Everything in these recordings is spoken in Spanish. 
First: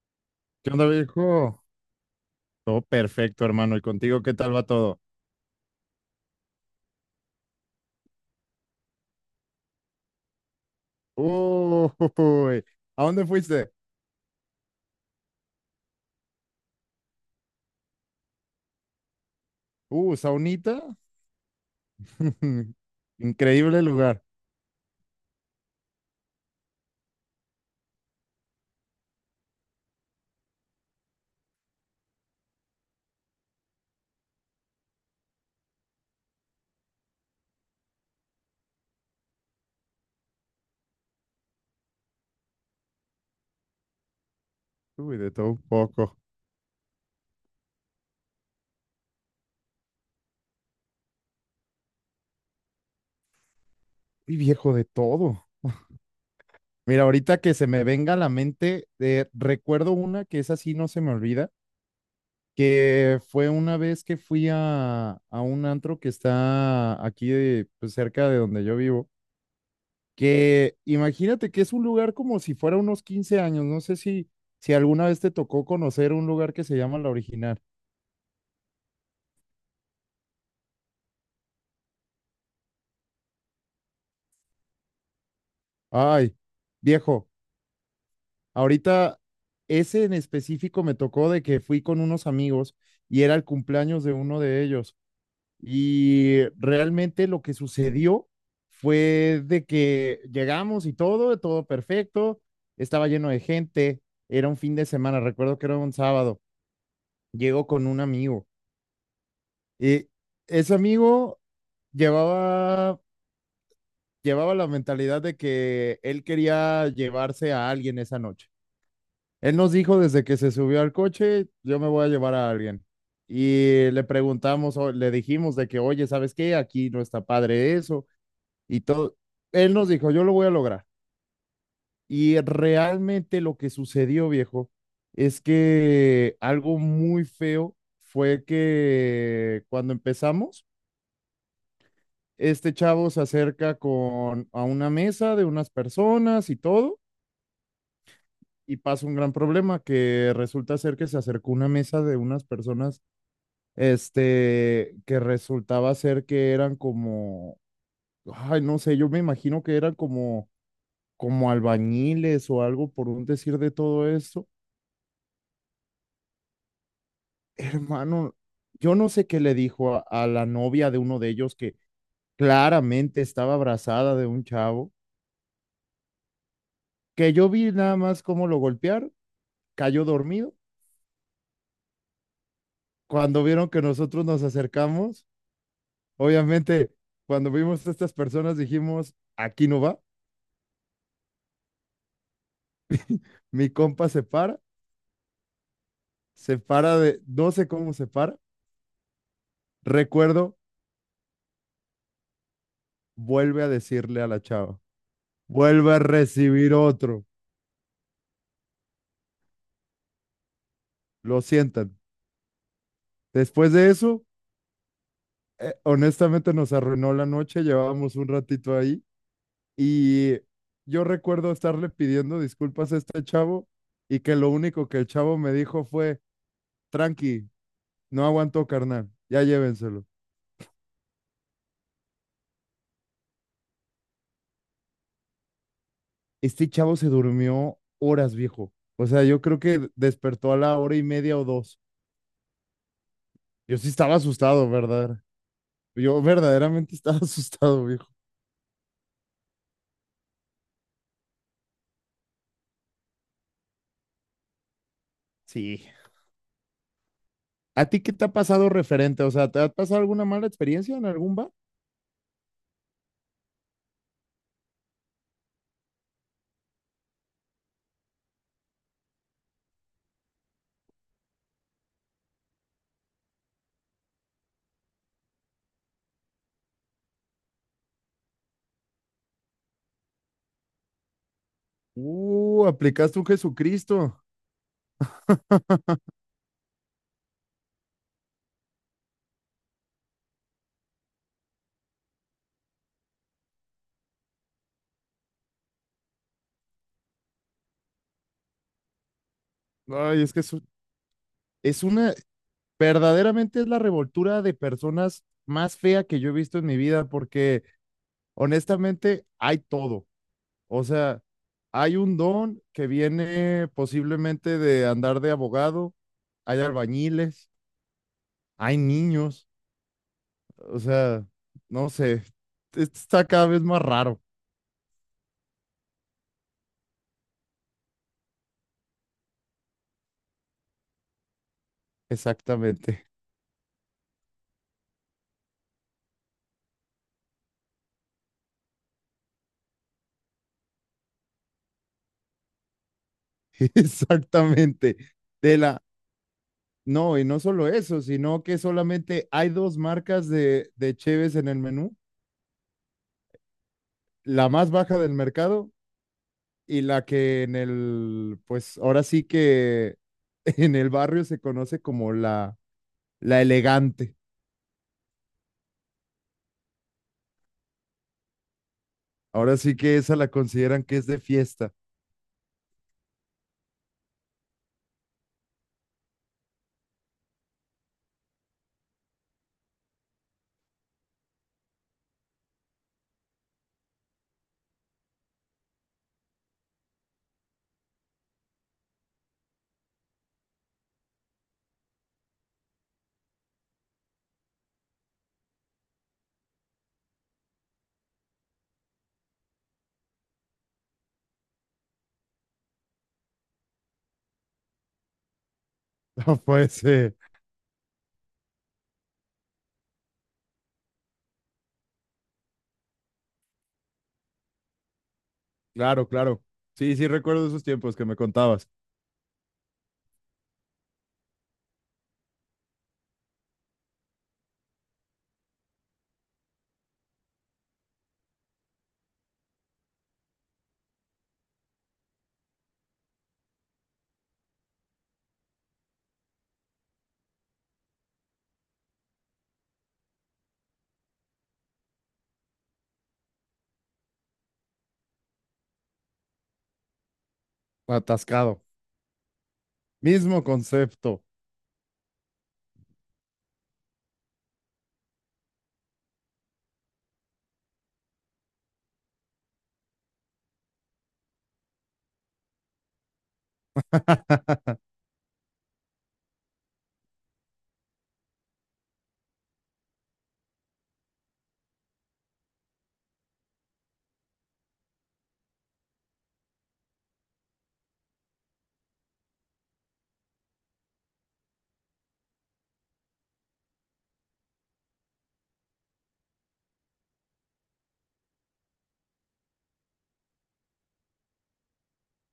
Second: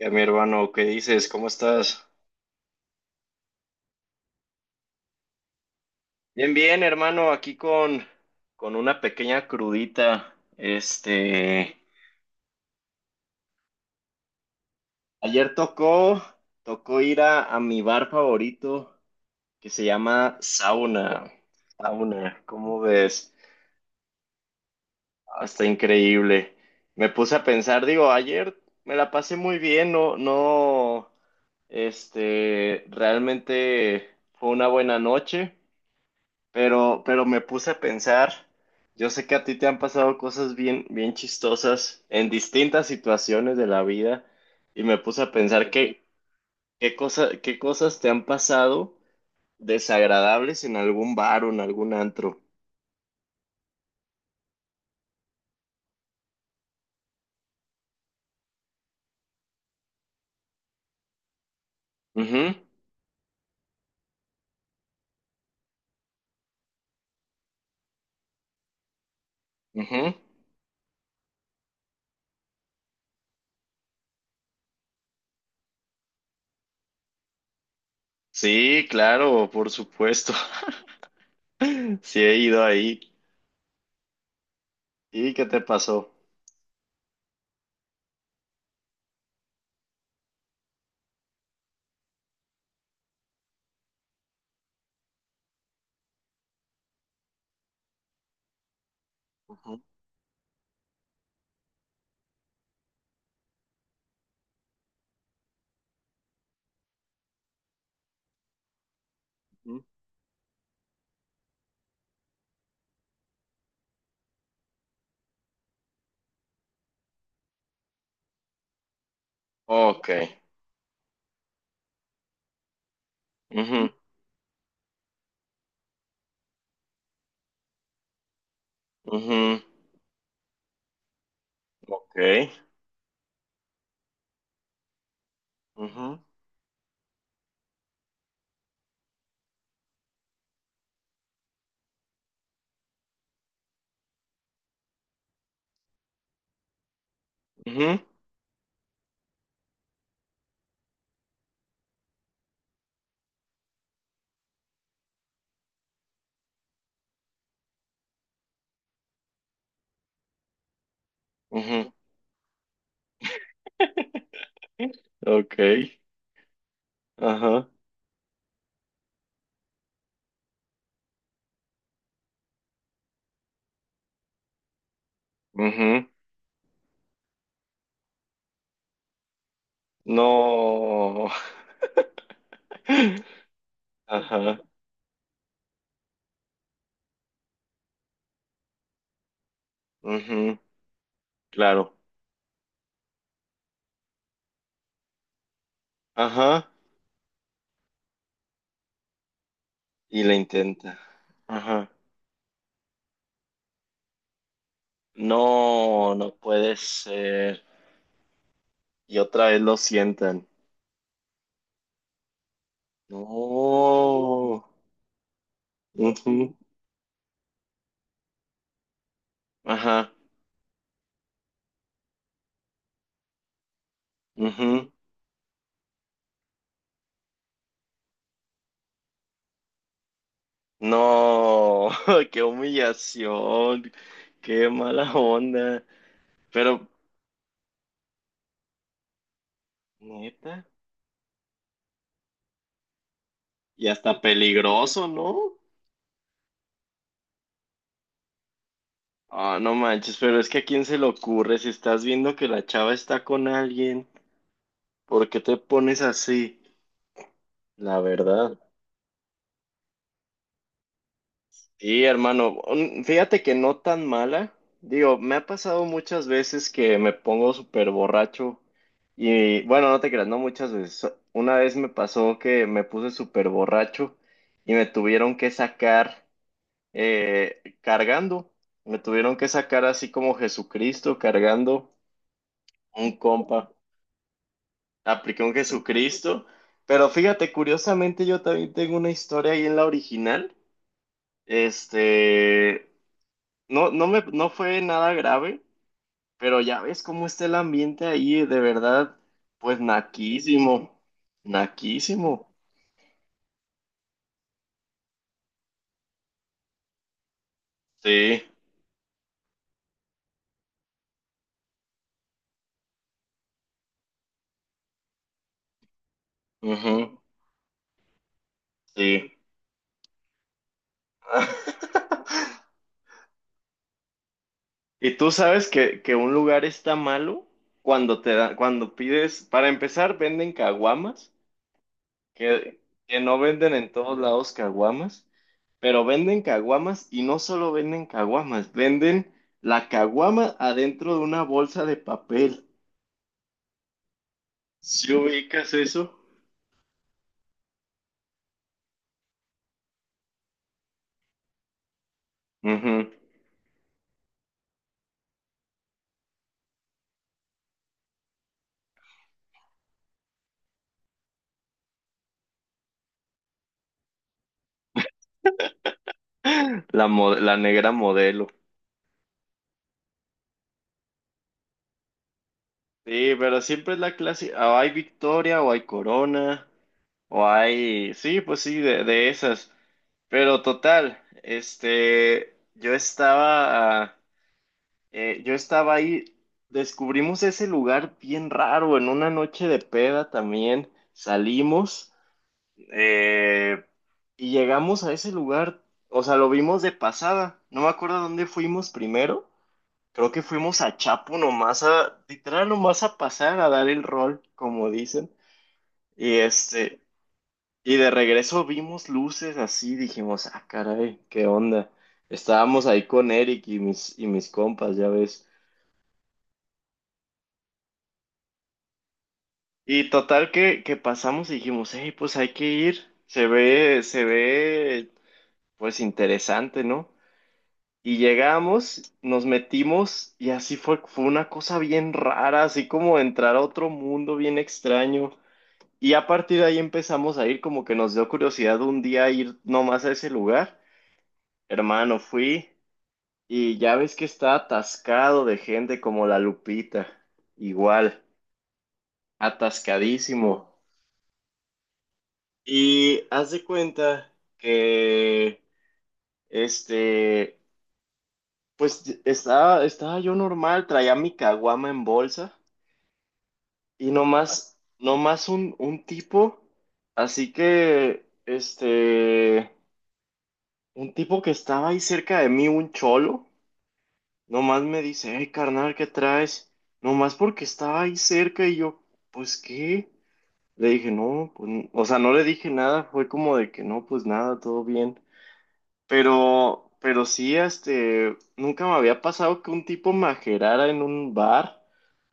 Ya, mi ¿Qué hermano, ¿qué onda, dices? ¿Cómo viejo? estás? Todo perfecto, hermano. ¿Y contigo qué tal va todo? Bien, bien, hermano, aquí con una pequeña crudita. Este, Uy, ¿a dónde fuiste? ayer tocó ir a mi bar favorito que se llama Saunita. Sauna. Sauna, ¿cómo ves? Increíble lugar. Ah, está increíble. Me puse a pensar, digo, ayer me la pasé muy bien, no, no, este, realmente fue una buena noche. Pero me puse a pensar, yo sé que a ti te han pasado cosas bien, bien chistosas en distintas situaciones de la vida y me Uy, puse a de todo un pensar poco. Qué cosas te han pasado desagradables en algún bar o en algún antro. Uy, viejo, de todo. Mira, ahorita que se me venga a la mente, recuerdo una que es así, no se me olvida, que fue una vez que fui a un antro que está aquí, pues, cerca de donde yo vivo. Ujú, ujú. Que imagínate que es un lugar como si fuera unos 15 años, no sé si, si alguna vez te tocó conocer un lugar que se llama La Original. Sí, claro, por supuesto. Sí he ido ahí. ¿Y qué te pasó? Ay, viejo, ahorita ese en específico me tocó de que fui con unos amigos y era el cumpleaños de uno de ellos. Y realmente lo que sucedió fue de Ujú, que llegamos y todo, todo perfecto, estaba lleno de gente, era un fin de semana, recuerdo que era un sábado, llego con un amigo. ujú. Y ese amigo llevaba, llevaba la mentalidad de que él quería llevarse a alguien esa noche. Él nos dijo Ok. desde que se subió al coche, yo me voy a llevar a alguien. Y Ujú, le preguntamos, o le dijimos de que, oye, ¿sabes qué? Aquí no está padre eso y todo. ujú. Él nos dijo, yo lo voy a lograr. Ok. Y realmente lo que sucedió, viejo, es Ujú, que algo muy feo fue que cuando empezamos, este chavo se acerca con a una mesa de unas personas y todo, ujú, y pasa un gran problema que resulta ser que se acercó una mesa de unas personas, que resultaba ser que eran como, ay, no sé, yo me imagino que eran como, como ujú. albañiles o algo por un decir de todo esto. Ok. Ajá. Hermano, yo no sé qué le dijo a la novia de uno de ellos que claramente estaba abrazada de un chavo, Ujú. que yo vi nada más cómo lo golpearon, cayó dormido No. cuando vieron que nosotros nos Ajá. acercamos. Obviamente, cuando vimos a estas personas dijimos, aquí no va, Ujú. Claro. mi compa se para, Ajá. No sé cómo se para, Y la recuerdo, intenta. Ajá. vuelve a decirle a la chava, vuelve a No, no recibir puede otro, ser. Y otra vez lo sientan. lo sientan. Después de eso, No. Honestamente Ujú. nos arruinó la noche, llevábamos un ratito ahí Ajá. y yo recuerdo estarle pidiendo disculpas a este chavo, y que lo único Ujú. que el chavo me dijo fue, tranqui, no aguantó, carnal. Ya llévenselo. No. Qué humillación. Qué mala onda. Este Pero, chavo se durmió horas, viejo. O sea, yo creo que despertó a neta. la hora y media o dos. Yo Y sí estaba hasta asustado, peligroso, ¿verdad? ¿no? Yo verdaderamente estaba asustado, viejo. Ah, no manches, pero es que a quién se le ocurre si estás viendo que la chava está con alguien, ¿por qué te Sí. pones así? ¿A La ti qué te ha verdad. pasado referente? O sea, ¿te ha pasado alguna mala experiencia en algún bar? Sí, hermano, fíjate que no tan mala. Digo, me ha pasado muchas veces que me pongo súper borracho y bueno, no te creas, no muchas veces. Una vez me pasó que me puse súper borracho y me tuvieron que sacar cargando. Me tuvieron que sacar así como Jesucristo cargando un Aplicaste un compa. Jesucristo. Apliqué un Jesucristo. Pero fíjate, curiosamente yo también tengo una historia ahí en la original. Este, no fue nada grave, pero ya ves cómo está el ambiente ahí, de verdad, pues Ay, es que naquísimo, es una, naquísimo. verdaderamente es la revoltura de personas más fea que yo he visto en mi vida, porque Sí, honestamente hay todo. O sea, hay un don que viene posiblemente de andar de abogado, hay ujú, albañiles, hay sí. niños, o sea, no sé, esto está cada vez más raro. Y tú sabes que un lugar está malo cuando te da, cuando pides, para empezar, venden caguamas. que, Exactamente, que no venden en todos lados caguamas, pero venden caguamas y no solo venden caguamas, venden la caguama adentro de una bolsa de papel. exactamente. ¿Si De ubicas la, eso? no, y no solo eso, sino que solamente hay dos marcas de cheves en el menú, Ujú. la más baja del mercado y la que en el, pues ahora sí que en el barrio se conoce como la elegante. La negra modelo. Ahora sí que esa la consideran que es de fiesta. Sí, pero siempre es la clase, o hay Victoria, o hay Corona, o hay, sí, pues sí, de esas. Pero total, este, yo estaba ahí, descubrimos ese lugar bien raro en una noche de peda también. Salimos eh, y llegamos a ese lugar, o sea, lo vimos de pasada. No me acuerdo dónde fuimos primero. Creo que fuimos a Chapo nomás a, literal nomás a pasar a dar el rol, como dicen. No Y puede este, ser. y de regreso vimos luces así, dijimos, ah, caray, qué onda. Estábamos ahí con Eric y mis compas, ya ves. Claro, claro. Sí, sí, recuerdo esos tiempos que me contabas. Y total que pasamos y dijimos, hey, pues hay que ir, se ve, pues interesante, ¿no? Y llegamos, nos metimos y así fue, fue una cosa bien rara, así como entrar a otro mundo bien extraño. Y a partir de ahí empezamos a ir, como que nos dio curiosidad un día ir nomás a ese lugar. Hermano, fui y ya ves que está atascado de gente como la Lupita, igual, Atascado. Mismo atascadísimo. concepto. Y haz de cuenta que, este, pues estaba yo normal, traía mi caguama en bolsa y nomás, nomás así que, este, un tipo que estaba ahí cerca de mí, un cholo, nomás me dice, hey, carnal, ¿qué traes? Nomás porque estaba ahí cerca y yo, pues, ¿qué? Le dije, no, pues, o sea, no le dije nada, fue como de que no, pues nada, todo bien. Pero sí, este, nunca me había pasado que un tipo majerara en un bar,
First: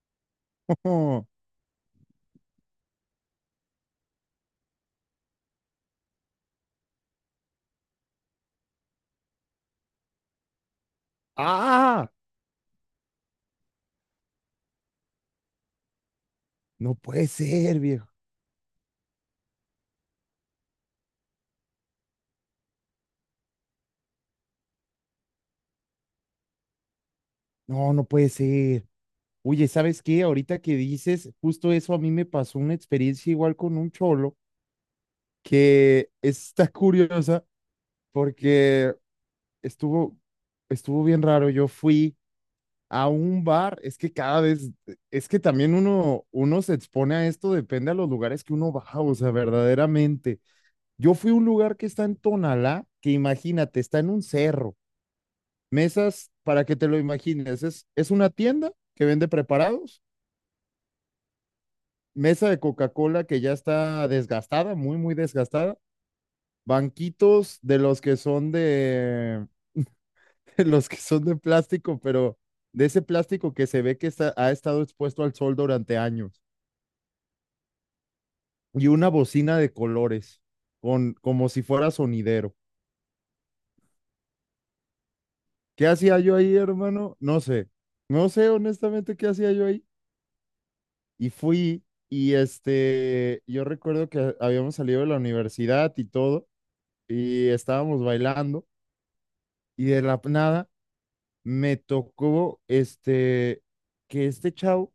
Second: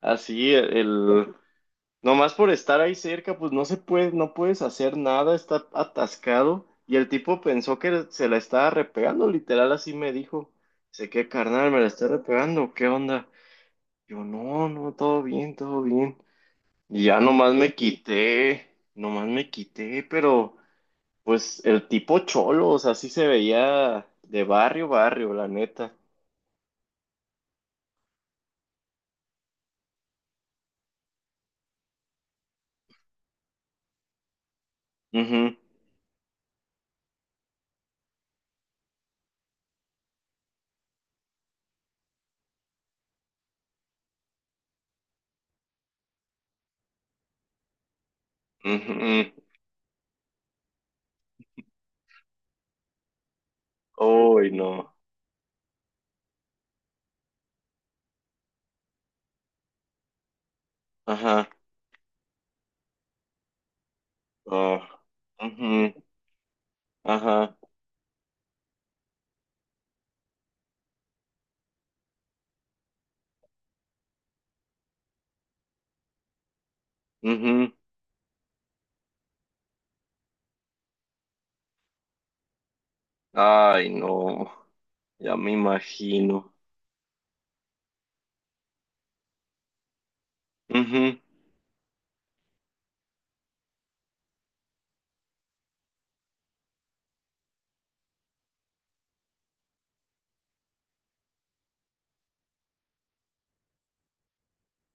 así, el, nomás por estar ahí cerca, pues no se puede, no puedes hacer nada, está atascado, y el tipo pensó que se la estaba repegando, literal, así me dijo, sé que carnal, me la está ¡Ah! repegando, ¿qué onda? Yo, no, no, todo bien, No y ya puede nomás me ser, viejo. quité, nomás me quité. Pero... Pues el tipo cholo, o sea, sí se veía de barrio, barrio, la neta. No, no puede ser. Oye, ¿sabes qué? Ahorita que dices, justo eso a mí me pasó una experiencia igual con un cholo Ujú, que está curiosa porque estuvo, estuvo bien raro. Yo fui a un bar, es que también uno se expone a esto, depende a los lugares que uno va, ujú, o sea, ujú. verdaderamente. Yo fui a un lugar que está en Tonalá, que imagínate, está en un Uy, cerro, no. mesas, para que te lo imagines, es una tienda que vende preparados, Ajá. mesa de Coca-Cola que ya está desgastada, Oh. muy, muy desgastada, Ujú, Ajá. banquitos de los que son de, de los que son de plástico, pero de ese plástico que se ve que está, ha estado expuesto al sol durante años, Ujú. y una bocina de colores, con, como si fuera sonidero. Ay, no. Ya me ¿Qué hacía yo imagino. ahí, hermano? No sé. No sé honestamente qué hacía yo ahí. Ujú, Y fui y yo recuerdo que habíamos salido de la universidad y todo, y estábamos bailando, y de la nada me tocó que este chavo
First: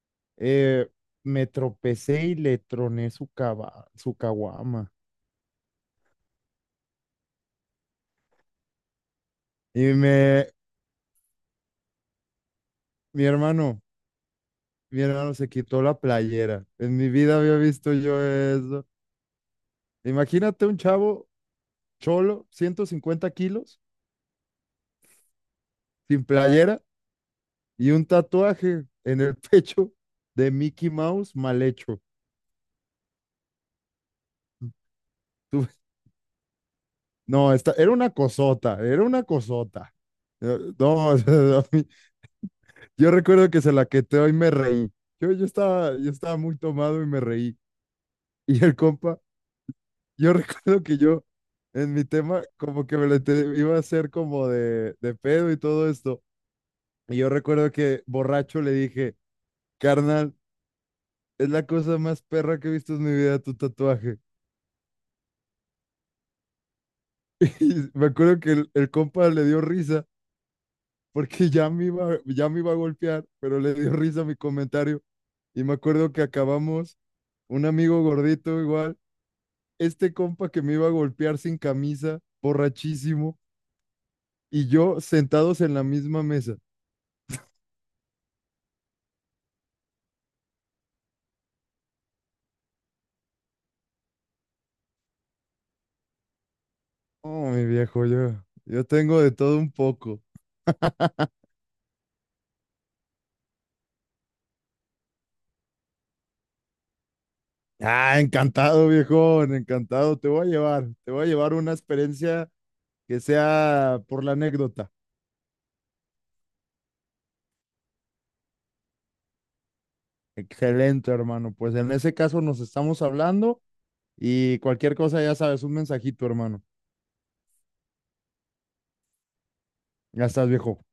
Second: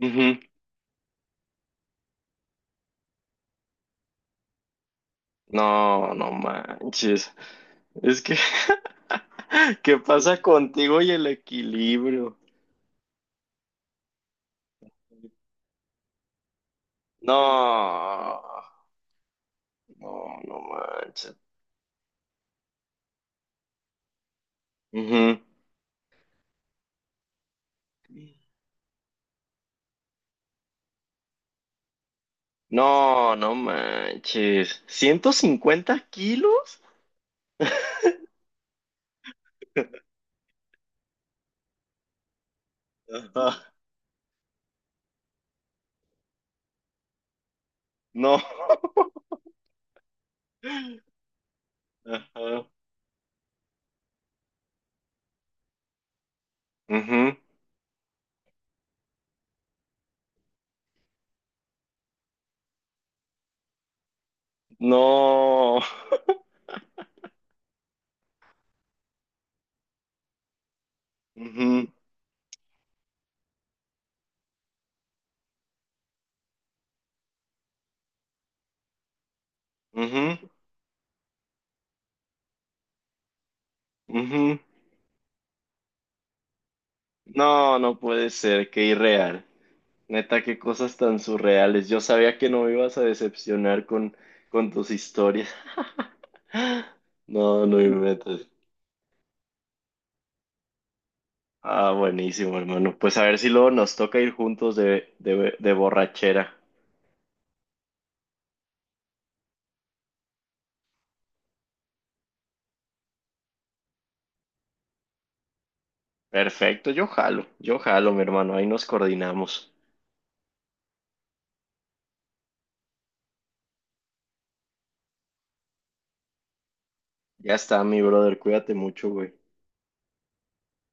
ujú. eh, me tropecé y le troné su caguama. No, no manches. Es que, Y ¿qué pasa me, contigo y el equilibrio? mi hermano, mi hermano se quitó la playera. En mi vida había visto yo No, eso. no, no Imagínate un chavo manches. cholo, 150 kilos, Ujú. sin playera y un tatuaje en el pecho de Mickey Mouse mal hecho. No, no manches. ciento Tú- cincuenta kilos? no, esta, era una cosota, era una cosota. No, yo Ajá. recuerdo que se la queteó y me reí. Yo estaba muy tomado y me reí. No. Y el compa. Yo recuerdo que yo, en mi tema, Ajá. como que iba a hacer como de pedo y todo esto. Y yo Ujú. recuerdo que borracho le dije, carnal, es la cosa más perra que he visto en mi vida, tu tatuaje. No. Y me acuerdo que el compa le dio risa porque Ujú, ya me iba a golpear, pero le dio risa a mi comentario. Y me acuerdo que acabamos, un amigo gordito igual, este ujú, compa que me iba a golpear sin camisa, borrachísimo, ujú. y yo sentados en la misma mesa. No, no puede ser, qué irreal. Neta, qué cosas tan surreales. Yo sabía que no me ibas a decepcionar con tus historias. Oh, mi No, no me viejo, metas. yo tengo de todo un poco. Ah, buenísimo, hermano. Pues a ver si luego nos toca ir juntos de, de borrachera. Ah, encantado, viejón, encantado. Te voy a llevar una experiencia que sea por la anécdota. Perfecto, yo jalo, mi hermano, ahí nos coordinamos. Excelente, hermano. Pues en ese caso nos estamos hablando y cualquier cosa, ya sabes, un mensajito, hermano. Ya está, mi brother, cuídate mucho, güey. Ya estás, viejo.